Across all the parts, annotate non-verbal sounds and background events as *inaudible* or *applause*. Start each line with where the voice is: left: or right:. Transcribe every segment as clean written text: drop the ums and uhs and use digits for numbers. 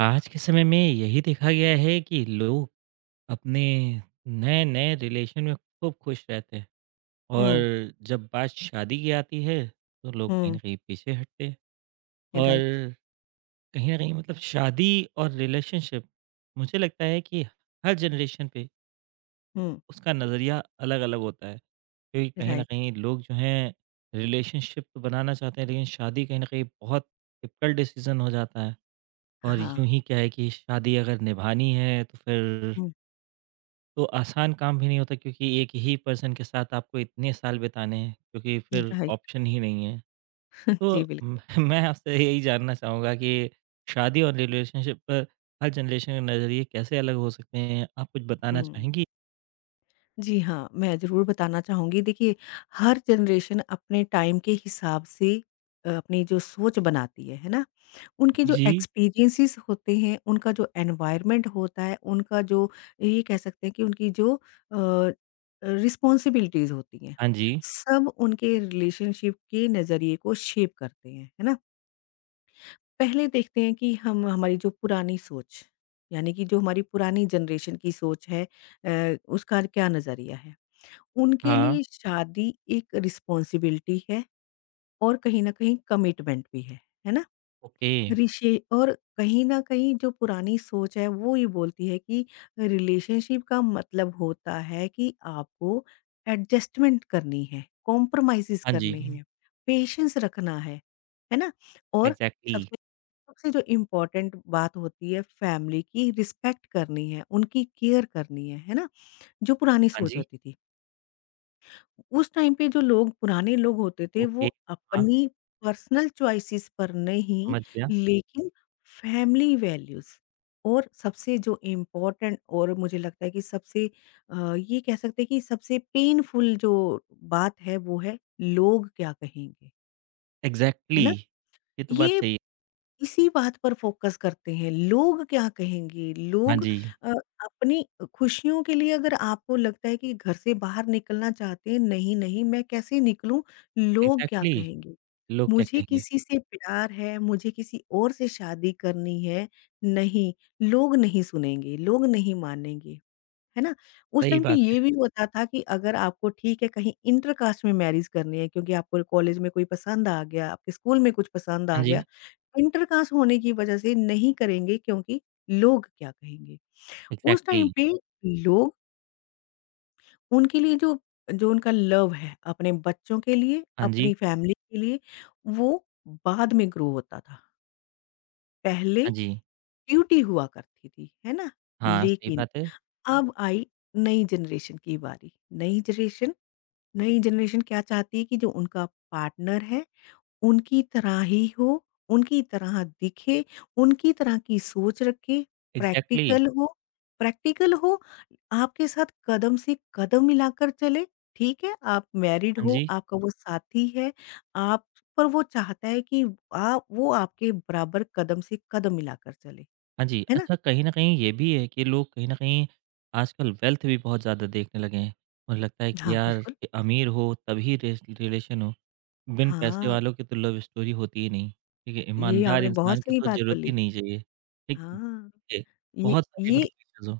right: आज के समय में यही देखा गया है कि लोग अपने नए-नए रिलेशन में खूब खुश रहते हैं
left: हुँ।
right: और जब बात शादी की आती है, तो लोग कहीं
left: हुँ।
right: न कहीं पीछे हटते हैं
left: राइट।
right: और कहीं न कहीं मतलब शादी और रिलेशनशिप मुझे लगता है कि हर जनरेशन पे
left: हुँ।
right: उसका नज़रिया अलग-अलग होता है। क्योंकि कहीं न
left: राइट।
right: कहीं लोग जो हैं रिलेशनशिप तो बनाना चाहते हैं लेकिन शादी कहीं न कहीं बहुत डिफ़िकल्ट डिसीज़न हो जाता है और
left: हाँ।
right: यूँ ही क्या है कि शादी अगर निभानी है तो फिर
left: हुँ।
right: तो आसान काम भी नहीं होता क्योंकि एक ही पर्सन के साथ आपको इतने साल बिताने हैं क्योंकि फिर
left: राइट।
right: ऑप्शन ही नहीं है।
left: *laughs* जी,
right: तो म
left: बिल्कुल।
right: *laughs* मैं आपसे यही जानना चाहूँगा कि शादी और रिलेशनशिप पर हर जनरेशन के नज़रिए कैसे अलग हो सकते हैं? आप कुछ बताना
left: हुँ।
right: चाहेंगी?
left: जी हाँ, मैं ज़रूर बताना चाहूँगी, देखिए, हर जनरेशन अपने टाइम के हिसाब से अपनी जो सोच बनाती है ना? उनके जो
right: जी।
left: एक्सपीरियंसेस होते हैं, उनका जो एनवायरनमेंट होता है, उनका जो ये कह सकते हैं कि उनकी जो अ, रिस्पॉन्सिबिलिटीज़ होती हैं,
right: हाँ जी।
left: सब उनके रिलेशनशिप के नज़रिए को शेप करते हैं, है ना? पहले देखते हैं कि हम हमारी जो पुरानी सोच, यानी कि जो हमारी पुरानी जनरेशन की सोच है उसका क्या नज़रिया है। उनके
right: हाँ।
left: लिए शादी एक रिस्पॉन्सिबिलिटी है और कहीं न कहीं कमिटमेंट भी है ना?
right: ओके।
left: रिशे और कहीं न कहीं जो पुरानी सोच है वो ये बोलती है कि रिलेशनशिप का मतलब होता है कि आपको एडजस्टमेंट करनी है, कॉम्प्रोमाइज़ेज़
right: हाँ
left: करने
right: जी।
left: हैं, पेशेंस रखना है ना? और
right: एग्ज़ैक्टली।
left: सबसे सबसे जो इम्पोर्टेंट बात होती है, फैमिली की रिस्पेक्ट करनी है, उनकी केयर करनी है ना? जो पुरानी
right: हाँ
left: सोच
right: जी।
left: होती थी। उस टाइम पे जो लोग, पुराने लोग होते थे,
right: ओके।
left: वो
right: हाँ,
left: अपनी पर्सनल चॉइसेस पर नहीं,
right: समझ गया।
left: लेकिन फैमिली वैल्यूज़ और सबसे जो इम्पोर्टेंट, और मुझे लगता है कि सबसे ये कह सकते हैं कि सबसे पेनफुल जो बात है, वो है लोग क्या कहेंगे, है
right: एग्ज़ैक्टली।
left: ना?
right: ये तो बात
left: ये
right: सही है।
left: इसी बात पर फोकस करते हैं, लोग क्या कहेंगे?
right: हाँ
left: लोग
right: जी।
left: अ, अपनी खुशियों के लिए, अगर आपको लगता है कि घर से बाहर निकलना चाहते हैं, नहीं, नहीं मैं कैसे निकलूँ? लोग क्या
right: एग्ज़ैक्टली।
left: कहेंगे?
right: लोग क्या
left: मुझे
right: कहेंगे?
left: किसी से प्यार है, मुझे किसी और से शादी करनी है, नहीं, लोग नहीं सुनेंगे, लोग नहीं मानेंगे। है ना? उस
right: सही
left: टाइम पे
right: बात है।
left: ये भी होता था कि अगर आपको, ठीक है, कहीं इंटर कास्ट में मैरिज करनी है क्योंकि आपको कॉलेज में कोई पसंद आ गया, आपके स्कूल में कुछ पसंद आ
right: हाँ
left: गया,
right: जी।
left: इंटर कास्ट होने की वजह से नहीं करेंगे क्योंकि लोग क्या कहेंगे? उस टाइम
right: एग्ज़ैक्टली।
left: पे लोग, उनके लिए जो, जो उनका लव है अपने बच्चों के लिए,
right: हाँ जी।
left: अपनी फैमिली के लिए, वो बाद में ग्रो होता था। पहले
right: हाँ जी।
left: ड्यूटी हुआ करती थी, है ना?
right: हाँ, सही
left: लेकिन
right: बात है।
left: अब आई नई जनरेशन की बारी। नई जनरेशन नई जनरेशन क्या चाहती है कि जो उनका पार्टनर है, उनकी तरह ही हो, उनकी तरह दिखे, उनकी तरह की सोच रखे,
right: एग्ज़ैक्टली।
left: प्रैक्टिकल हो प्रैक्टिकल हो, आपके साथ कदम से कदम मिलाकर चले, ठीक है? आप मैरिड
right: हाँ
left: हो,
right: जी,
left: आपका वो साथी है, आप, पर वो चाहता है कि आ वो आपके बराबर कदम से कदम मिलाकर चले,
right: हाँ जी।
left: है ना?
right: अच्छा कहीं न कहीं ये भी है कि लोग कहीं न कहीं आजकल वेल्थ भी बहुत ज़्यादा देखने लगे हैं। मुझे लगता है कि
left: हाँ,
right: यार
left: बिल्कुल।
right: कि अमीर हो तभी रिस रिलेशन हो, बिन पैसे
left: हाँ,
right: वालों की तो लव स्टोरी होती ही नहीं। ठीक है?
left: ये
right: ईमानदार
left: आपने बहुत
right: इंसान की
left: सही
right: तो
left: बात
right: ज़रूरत ही
left: बोली।
right: नहीं चाहिए। ठीक
left: हाँ,
right: है?
left: ये
right: बहुत सारे
left: ये
right: मतलब इश्यूज़ हो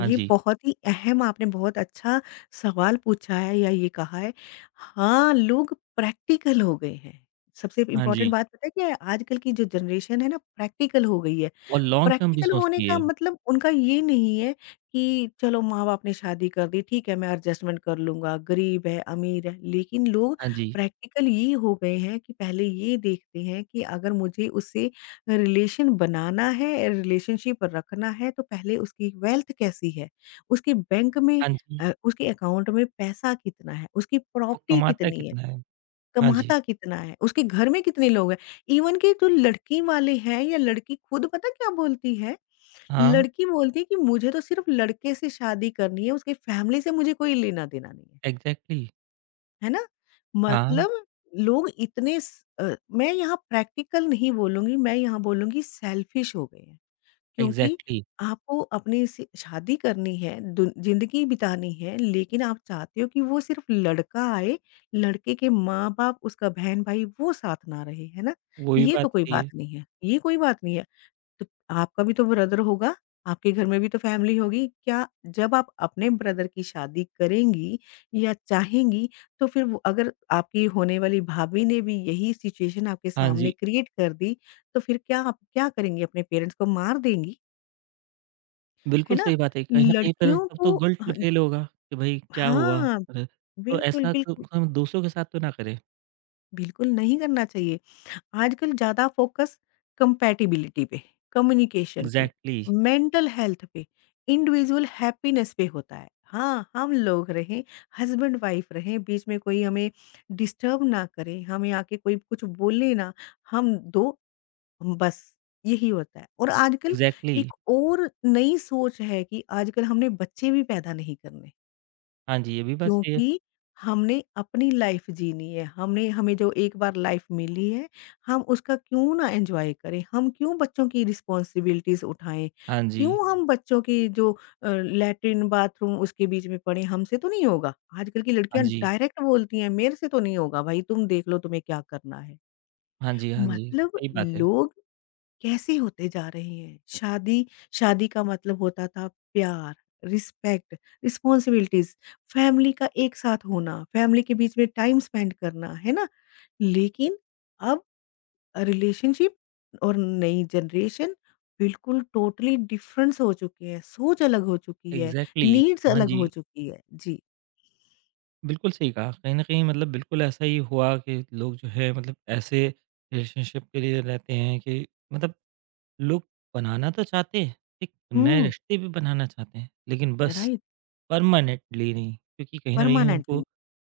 right: हाँ
left: ये
right: जी,
left: बहुत ही अहम, आपने बहुत अच्छा सवाल पूछा है या ये कहा है। हाँ, लोग प्रैक्टिकल हो गए हैं। सबसे
right: हाँ
left: इम्पोर्टेंट
right: जी।
left: बात पता है क्या है? आजकल की जो जनरेशन है ना, प्रैक्टिकल हो गई है।
right: और लॉन्ग टर्म भी
left: प्रैक्टिकल होने
right: सोचती
left: का
right: है।
left: मतलब उनका ये नहीं है कि चलो, माँ-बाप ने शादी कर दी, ठीक है मैं एडजस्टमेंट कर लूँगा, गरीब है, अमीर है। लेकिन लोग
right: हाँ जी,
left: प्रैक्टिकल ये हो गए हैं कि पहले ये देखते हैं कि अगर मुझे उससे रिलेशन बनाना है, रिलेशनशिप रखना है, तो पहले उसकी वेल्थ कैसी है? उसके बैंक में
right: हाँ जी।
left: उसके अकाउंट में पैसा कितना है? उसकी
right: वो
left: प्रॉपर्टी
right: कमाता
left: कितनी है?
right: कितना है? हाँ जी।
left: कमाता कितना है? उसके घर में कितने लोग हैं? इवन कि जो लड़की वाले हैं या लड़की खुद, पता क्या बोलती है?
right: हाँ,
left: लड़की बोलती है कि मुझे तो सिर्फ लड़के से शादी करनी है, उसकी फ़ैमिली से मुझे कोई लेना-देना नहीं है।
right: एग्ज़ैक्टली।
left: है ना?
right: हाँ,
left: मतलब लोग मैं यहाँ प्रैक्टिकल नहीं बोलूँगी, मैं यहाँ बोलूँगी सेल्फिश हो गए हैं। क्योंकि
right: एग्ज़ैक्टली।
left: आपको अपनी से शादी करनी है, दुन ज़िंदगी बितानी है, लेकिन आप चाहते हो कि वो सिर्फ लड़का आए, लड़के के माँ-बाप, उसका बहन-भाई वो साथ ना रहे। है ना?
right: वो भी
left: ये
right: बात
left: तो कोई
right: सही
left: बात
right: है।
left: नहीं है, ये कोई बात नहीं है। तो आपका भी तो ब्रदर होगा, आपके घर में भी तो फैमिली होगी। क्या जब आप अपने ब्रदर की शादी करेंगी या चाहेंगी, तो फिर वो, अगर आपकी होने वाली भाभी ने भी यही सिचुएशन आपके
right: हाँ
left: सामने
right: जी,
left: क्रिएट कर दी, तो फिर क्या आप क्या करेंगी? अपने पेरेंट्स को मार देंगी, है
right: बिल्कुल
left: ना?
right: सही बात है। कहीं न कहीं फिर
left: लड़कियों
right: तब तो
left: को
right: गिल्ट
left: हन
right: फ़ील होगा कि भाई क्या हुआ?
left: हाँ,
right: अरे! तो
left: बिल्कुल,
right: ऐसा क
left: बिल्कुल,
right: हम दूसरों के साथ तो ना करें।
left: बिल्कुल नहीं करना चाहिए। आजकल ज़्यादा फ़ोकस कंपैटिबिलिटी पे, कम्युनिकेशन पे,
right: एग्ज़ैक्टली,
left: मेंटल हेल्थ पे, इंडिविजुअल हैप्पीनेस पे होता है। हाँ, हम लोग रहें, हस्बैंड-वाइफ रहें, बीच में कोई हमें डिस्टर्ब ना करे, हमें आके कोई कुछ बोले ना, हम 2, बस यही होता है। और आजकल
right: एग्ज़ैक्टली।
left: एक और नई सोच है कि आजकल हमने बच्चे भी पैदा नहीं करने।
right: हाँ जी, ये भी बात सही है।
left: क्योंकि हमने अपनी लाइफ जीनी है, हमने हमें जो एक बार लाइफ मिली है, हम उसका क्यों ना एन्जॉय करें? हम क्यों बच्चों की रिस्पॉन्सिबिलिटीज़ उठाएँ?
right: हाँ जी,
left: क्यों हम बच्चों की जो लैट्रिन, बाथरूम उसके बीच में पड़े, हमसे तो नहीं होगा। आजकल की
right: हाँ
left: लड़कियाँ
right: जी,
left: डायरेक्ट बोलती हैं, मेरे से तो नहीं होगा भाई, तुम देख लो तुम्हें क्या करना है।
right: हाँ जी, हाँ जी।
left: मतलब
right: सही बात है।
left: लोग कैसे होते जा रहे हैं। शादी शादी का मतलब होता था प्यार, रिस्पेक्ट, रिस्पॉन्सिबिलिटीज़, फैमिली का एक साथ होना, फैमिली के बीच में टाइम स्पेंड करना, है ना? लेकिन अब रिलेशनशिप और नई जनरेशन बिल्कुल टोटली डिफरेंस हो चुके हैं, सोच अलग हो चुकी है,
right: एग्ज़ैक्टली,
left: नीड्स
right: हाँ
left: अलग
right: जी।
left: हो चुकी है। जी।
right: बिल्कुल सही कहा। कहीं न कहीं मतलब बिल्कुल ऐसा ही हुआ कि लोग जो है मतलब ऐसे रिलेशनशिप के लिए रहते हैं कि मतलब लोग बनाना तो चाहते हैं, एक नए
left: हुँ।
right: रिश्ते भी बनाना चाहते हैं, लेकिन बस
left: राइट।
right: परमानेंटली नहीं, क्योंकि कहीं न कहीं उनको
left: परमानेंटली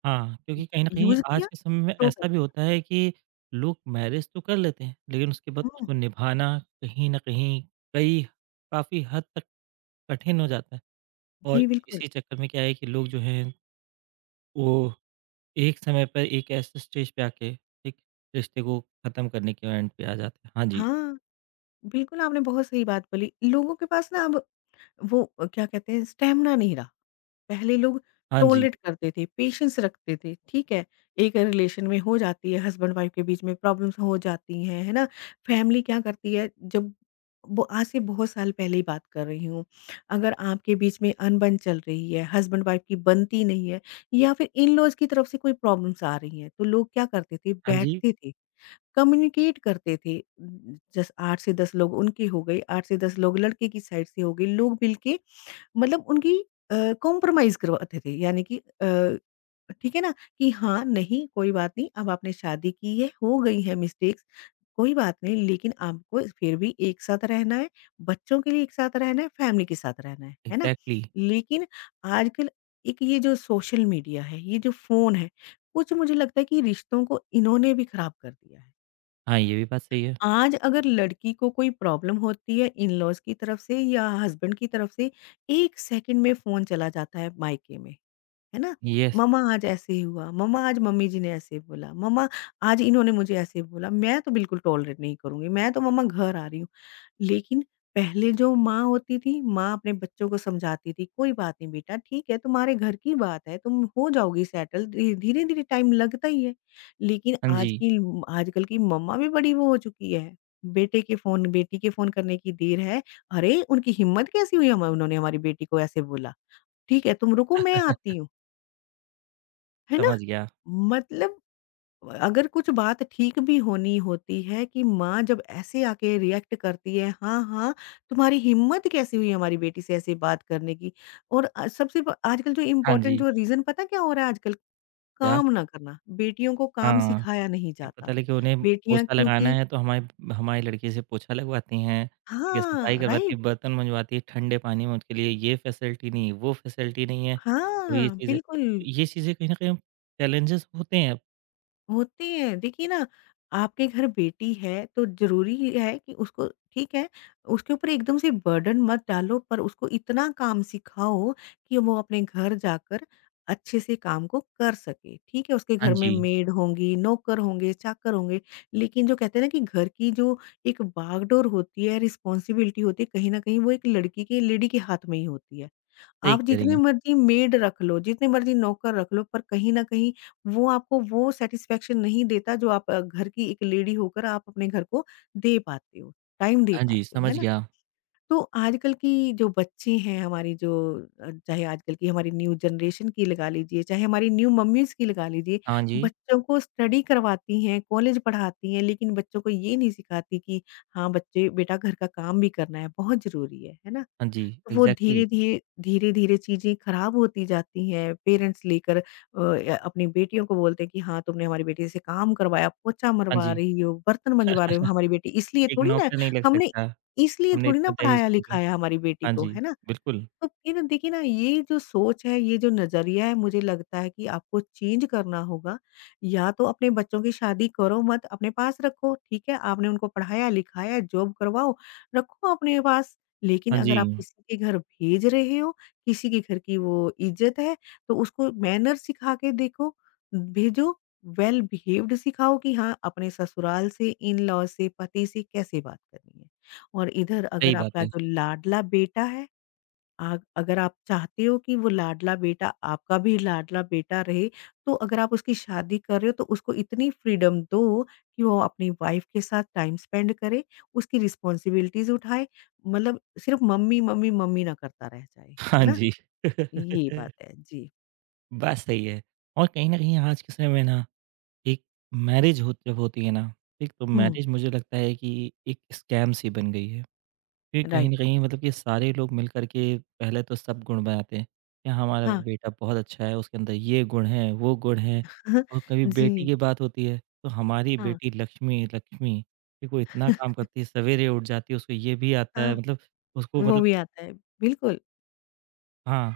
right: हाँ, क्योंकि कहीं न कहीं
left: यूज़
right: आज
left: किया,
right: के समय में
left: थ्रो कर।
right: ऐसा भी होता है कि लोग मैरिज तो कर लेते हैं, लेकिन उसके बाद
left: हुँ।
right: उसको निभाना कहीं न कहीं कई काफ़ी हद तक कठिन हो जाता है। और
left: जी बिल्कुल।
right: इसी चक्कर में क्या है कि लोग जो हैं, वो एक समय पर एक ऐसे स्टेज पे आके एक रिश्ते को ख़त्म करने के एंड पे आ जाते हैं। हाँ जी,
left: हाँ। बिल्कुल, आपने बहुत सही बात बोली। लोगों के पास ना अब वो, क्या कहते हैं, स्टैमिना नहीं रहा। पहले लोग
right: हाँ जी,
left: टॉलरेट करते थे, पेशेंस रखते थे, ठीक है? एक रिलेशन में हो जाती है, हस्बैंड वाइफ के बीच में प्रॉब्लम्स हो जाती हैं, है ना? फैमिली क्या करती है, जब वो, आज से बहुत साल पहले ही बात कर रही हूँ। अगर आपके बीच में अनबन चल रही है, हस्बैंड वाइफ की बनती नहीं है, या फिर इन-लॉज़ की तरफ से कोई प्रॉब्लम्स आ रही हैं, तो लोग क्या करते थे,
right: हाँ जी,
left: बैठते थे। कम्युनिकेट करते थे। जैसे 8 से 10 लोग उनके हो गए, 8 से 10 लोग लड़के की साइड से हो गए, लोग मिल के मतलब उनकी अ, कॉम्प्रोमाइज़ करवाते थे। यानी कि ठीक है ना? कि हाँ, नहीं कोई बात नहीं, अब आपने शादी की है, हो गई है मिस्टेक्स, कोई बात नहीं, लेकिन आपको फिर भी एक साथ रहना है, बच्चों के लिए एक साथ रहना है, फैमिली के साथ रहना है ना?
right: एग्ज़ैक्टली।
left: लेकिन आजकल एक ये जो सोशल मीडिया है, ये जो फ़ोन है, कुछ मुझे लगता है कि रिश्तों को इन्होंने भी खराब कर दिया है।
right: हाँ, ये भी बात सही है।
left: आज अगर लड़की को कोई प्रॉब्लम होती है इन-लॉज़ की तरफ से या हस्बैंड की तरफ से, 1 सेकंड में फ़ोन चला जाता है मायके में, है ना?
right: येस,
left: मम्मा आज ऐसे ही हुआ, मम्मा आज मम्मी जी ने ऐसे बोला, मम्मा आज इन्होंने मुझे ऐसे बोला, मैं तो बिल्कुल टॉलरेट नहीं करूँगी, मैं तो मम्मा घर आ रही हूँ। लेकिन पहले जो माँ होती थी, माँ अपने बच्चों को समझाती थी, "कोई बात नहीं बेटा, ठीक है, तुम्हारे घर की बात है, तुम हो जाओगी सेटल, धी धीरे-धीरे टाइम लगता ही है।" लेकिन
right: हाँ
left: आज
right: जी,
left: की ल आजकल की मम्मा भी बड़ी वो हो चुकी है, बेटे के फ़ोन बेटी के फ़ोन करने की देर है, "अरे! उनकी हिम्मत कैसी हुई, हम उन्होंने हमारी बेटी को ऐसे बोला, ठीक है, तुम रुको मैं आती हूँ।" है ना?
right: समझ गया।
left: मतलब अगर कुछ बात ठीक भी होनी होती है कि माँ जब ऐसे आके रिएक्ट करती है, हाँ, हाँ, तुम्हारी हिम्मत कैसे हुई हमारी बेटी से ऐसे बात करने की? और अ, सबसे ब आजकल जो
right: हाँ
left: इम्पोर्टेंट
right: जी,
left: जो रीज़न पता क्या हो रहा है आजकल?
right: क्या?
left: काम ना करना, बेटियों को काम
right: हाँ।
left: सिखाया नहीं
right: ये
left: जाता।
right: पता लगे कि उन्हें
left: बेटियाँ
right: पोछा लगाना
left: क्योंकि।
right: है तो हमारी हमारी लड़की से पोछा लगवाती हैं, ठीक है, सफाई
left: हाँ,
right: करवाती हैं,
left: राइट।
right: बर्तन मँजवाती हैं, ठंडे पानी में उनके लिए ये फैसिलिटी नहीं, वो फैसिलिटी नहीं है, तो ये
left: हाँ,
right: चीज़ें तो
left: बिल्कुल।
right: ये चीज़ें कहीं न कहीं चैलेंजेस होते हैं।
left: होती है। देखिए ना, आपके घर बेटी है तो ज़रूरी ही है कि उसको, ठीक है, उसके ऊपर एकदम से बर्डन मत डालो पर उसको इतना काम सिखाओ कि वो अपने घर जाकर अच्छे से काम को कर सके। ठीक है, उसके
right: हाँ
left: घर में
right: जी,
left: मेड होंगी, नौकर होंगे, चाकर होंगे, लेकिन जो कहते हैं ना कि घर की जो एक बागडोर होती है, रिस्पॉन्सिबिलिटी होती है, कहीं न कहीं वो एक लड़की के, लेडी के हाथ में ही होती है।
right: सही
left: आप
right: कह रही
left: जितने
right: हैं।
left: मर्ज़ी मेड रख लो, जितने मर्ज़ी नौकर रख लो, पर कहीं न कहीं वो आपको वो सैटिस्फैक्शन नहीं देता जो आप घर की एक लेडी होकर आप अपने घर को दे पाते हो, टाइम दे
right: हाँ जी,
left: पाते हो, है
right: समझ
left: ना?
right: गया।
left: तो आजकल की जो बच्चे हैं, हमारी जो चाहे आजकल की हमारी न्यू जनरेशन की लगा लीजिए, चाहे हमारी न्यू मम्मीज़ की लगा लीजिए,
right: हाँ जी,
left: बच्चों को स्टडी करवाती हैं, कॉलेज पढ़ाती हैं, लेकिन बच्चों को ये नहीं सिखाती कि हाँ, बच्चे बेटा घर का काम भी करना है, बहुत ज़रूरी है ना?
right: हाँ जी,
left: वो
right: एग्ज़ैक्टली।
left: धीरे-धीरे चीज़ें खराब होती जाती हैं, पेरेंट्स लेकर या अपनी बेटियों को बोलते हैं कि हाँ, तुमने हमारी बेटी से काम करवाया, पोछा
right: हाँ
left: मरवा
right: जी,
left: रही हो, बर्तन मँजवा रही हो हमारी बेटी, इसलिए
right: एक
left: थोड़ी ना,
right: नौकर नहीं लग
left: हमने
right: सकता,
left: इसलिए
right: हमने
left: थोड़ी ना
right: इतना दहेज क्यों दिया?
left: पढ़ाया-लिखाया हमारी बेटी
right: हाँ
left: को,
right: जी,
left: है ना?
right: बिल्कुल।
left: तो फिर देखिए ना ये जो सोच है, ये जो नज़रिया है मुझे लगता है कि आपको चेंज करना होगा। या तो अपने बच्चों की शादी करो मत, अपने पास रखो, ठीक है? आपने उनको पढ़ाया-लिखाया, जॉब करवाओ, रखो अपने पास। लेकिन
right: हाँ जी,
left: अगर आप किसी के घर भेज रहे हो, किसी के घर की वो इज़्ज़त है, तो उसको मैनर सिखा के देखो, भेजो, वेल बिहेव्ड सिखाओ कि हाँ, अपने ससुराल से, इन-लॉ से, पति से कैसे बात करनी है। और इधर अगर
right: सही बात
left: आपका
right: है।
left: जो लाडला बेटा है आग अगर आप चाहते हो कि वो लाडला बेटा आपका भी लाडला बेटा रहे, तो अगर आप उसकी शादी कर रहे हो तो उसको इतनी फ्रीडम दो कि वो अपनी वाइफ़ के साथ टाइम स्पेंड करे, उसकी रिस्पॉन्सिबिलिटीज़ उठाए, मतलब सिर्फ़ मम्मी, मम्मी, मम्मी ना करता रह जाए, है
right: हाँ
left: ना?
right: जी,
left: ये बात
right: *laughs*
left: है। जी।
right: बात सही है। और कहीं न कहीं आज के समय में ना एक मैरिज हो जब होती है ना, ठीक? तो
left: हुँ,
right: मैरिज मुझे लगता है कि एक स्कैम सी बन गई है। फिर कहीं
left: राइट।
right: न कहीं मतलब कि सारे लोग मिल कर के पहले तो सब गुण बनाते हैं, कि हमारा
left: हाँ।
right: बेटा बहुत अच्छा है, उसके अंदर ये गुण है, वो गुण है
left: *laughs*
right: और कभी बेटी
left: जी,
right: की बात होती है, तो हमारी
left: हाँ।
right: बेटी लक्ष्मी, लक्ष्मी, देखो इतना काम
left: *laughs*
right: करती है, सवेरे उठ जाती है, उसको ये भी आता है
left: हाँ,
right: मतलब उसको
left: वो
right: मतलब
left: भी आता है। बिल्कुल,
right: हाँ,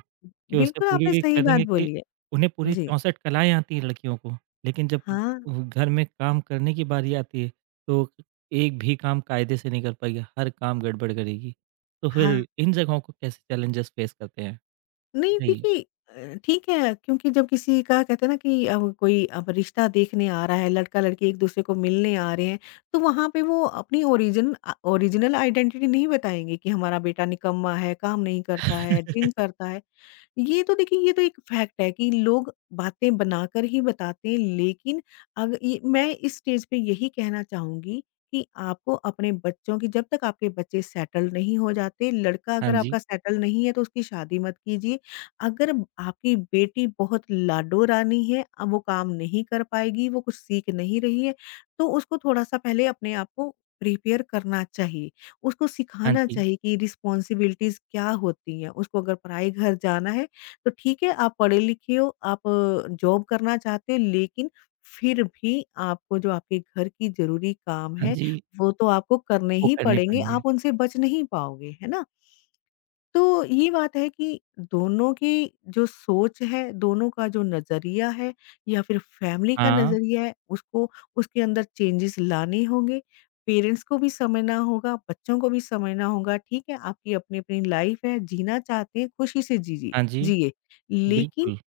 right: कि उसे
left: बिल्कुल आपने
right: पूरी
left: सही
right: कह
left: बात
right: देंगे कि
left: बोली है।
right: उन्हें पूरी
left: जी।
right: 64 कलाएँ आती हैं लड़कियों को, लेकिन जब
left: हाँ,
right: वो घर में काम करने की बारी आती है, तो एक भी काम कायदे से नहीं कर पाएगी, हर काम गड़बड़ करेगी। तो फिर
left: हाँ।
right: इन जगहों को कैसे चैलेंजेस फेस करते हैं?
left: नहीं
right: बताइए।
left: देखिए, ठीक है क्योंकि जब किसी का कहते हैं ना कि अब रिश्ता देखने आ रहा है, लड़का-लड़की एक दूसरे को मिलने आ रहे हैं, तो वहाँ पे वो अपनी ओरिजिनल आइडेंटिटी नहीं बताएँगे कि हमारा बेटा निकम्मा है, काम नहीं करता है, ड्रिंक करता है। ये तो देखिए, ये तो एक फैक्ट है कि लोग बातें बनाकर ही बताते हैं, लेकिन अग ये मैं इस स्टेज पे यही कहना चाहूँगी कि आपको अपने बच्चों की जब तक आपके बच्चे सेटल नहीं हो जाते, लड़का
right: हाँ
left: अगर
right: जी,
left: आपका सेटल नहीं है तो उसकी शादी मत कीजिए। अगर आपकी बेटी बहुत लाडो रानी है, वो काम नहीं कर पाएगी, वो कुछ सीख नहीं रही है, तो उसको थोड़ा-सा पहले अपने आप को प्रिपेयर करना चाहिए। उसको
right: हाँ
left: सिखाना
right: जी,
left: चाहिए कि रिस्पॉन्सिबिलिटीज़ क्या होती हैं। उसको अगर पराए घर जाना है तो ठीक है, आप पढ़े लिखे हो, आप जॉब करना चाहते हो, लेकिन फिर भी आपको जो आपके घर की ज़रूरी काम
right: हाँ
left: है,
right: जी,
left: वो तो आपको करने
right: वो
left: ही
right: करने
left: पड़ेंगे,
right: पड़ेंगे।
left: आप उनसे बच नहीं पाओगे, है ना? तो ये बात है कि दोनों की जो सोच है, दोनों का जो नज़रिया है या फिर फैमिली का
right: हाँ,
left: नज़रिया है, उसको उसके अंदर चेंजेस लाने होंगे। पेरेंट्स को भी समझना होगा, बच्चों को भी समझना होगा, ठीक है, आपकी अपनी-अपनी लाइफ़ है, जीना चाहते हैं, खुशी से जीजिए
right: हाँ जी,
left: जिए। लेकिन
right: बिल्कुल,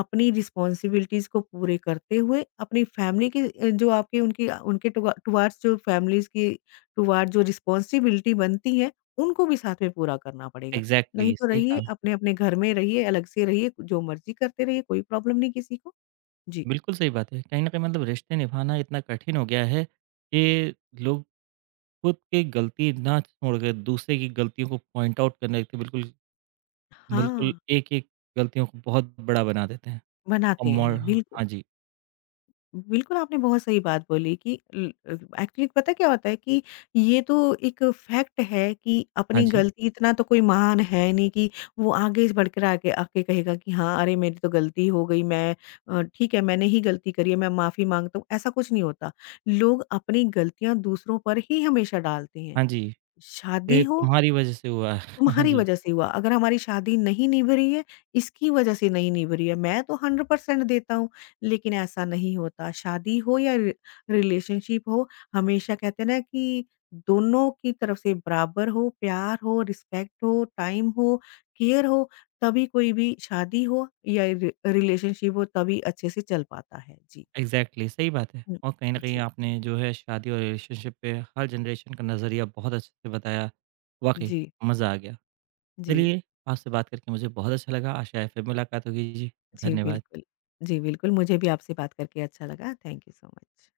left: अपनी रिस्पॉन्सिबिलिटीज़ को पूरे करते हुए, अपनी फ़ैमिली की, जो आपकी उनकी उनके टुवार्ड्स जो रिस्पॉन्सिबिलिटी बनती है, उनको भी साथ में पूरा करना पड़ेगा। नहीं
right: एग्ज़ैक्टली
left: तो
right: सही
left: रहिए,
right: कहा।
left: अपने-अपने घर में रहिए, अलग से रहिए, जो मर्ज़ी करते रहिए, कोई प्रॉब्लम नहीं किसी को। जी।
right: बिल्कुल सही बात है, कहीं न कहीं मतलब रिश्ते निभाना इतना कठिन हो गया है कि लोग खुद की गलती ना छोड़ के दूसरे की गलतियों को पॉइंट आउट करने लगते हैं, बिल्कुल जी। बिल्कुल
left: हाँ,
right: एक-एक गलतियों को बहुत बड़ा बना देते हैं। और
left: बनाते
right: मोड़
left: हैं, बिल्कुल।
right: हाँ जी,
left: बिल्कुल, आपने बहुत सही बात बोली कि एक्चुअली पता क्या होता है कि ये तो एक फैक्ट है कि
right: हाँ
left: अपनी हुँ।
right: जी,
left: गलती, इतना तो कोई महान है नहीं कि वो आगे आके कहेगा कि हाँ, अरे मेरी तो गलती हो गई, मैं, ठीक है मैंने ही गलती करी है, मैं माफ़ी माँगता हूँ, ऐसा कुछ नहीं होता। लोग अपनी गलतियाँ दूसरों पर ही हमेशा डालते हैं।
right: हाँ जी,
left: शादी
right: ये
left: हो,
right: तुम्हारी वज़ह से हुआ है। *laughs* हाँ
left: तुम्हारी
right: जी,
left: वजह से हुआ, अगर हमारी शादी नहीं निभ रही है, इसकी वजह से नहीं निभ रही है, मैं तो 100% देता हूँ, लेकिन ऐसा नहीं होता। शादी हो या रि रिलेशनशिप हो, हमेशा कहते हैं ना कि दोनों की तरफ से बराबर हो, प्यार हो, रिस्पेक्ट हो, टाइम हो, केयर हो, तभी कोई भी शादी हो या रि रिलेशनशिप हो, तभी अच्छे से चल पाता है। जी।
right: एग्ज़ैक्टली सही बात है।
left: हुँ।
right: और कहीं न कहीं
left: जी,
right: आपने जो है शादी और रिलेशनशिप पे हर जनरेशन का नज़रिया बहुत अच्छे से बताया। वाक़ई
left: जी,
right: मज़ा आ गया।
left: जी,
right: चलिए, आपसे बात करके मुझे बहुत अच्छा लगा। आशा है फिर मुलाकात होगी जी,
left: जी,
right: धन्यवाद।
left: बिल्कुल। जी, बिल्कुल, मुझे भी आपसे बात करके अच्छा लगा। Thank you so much.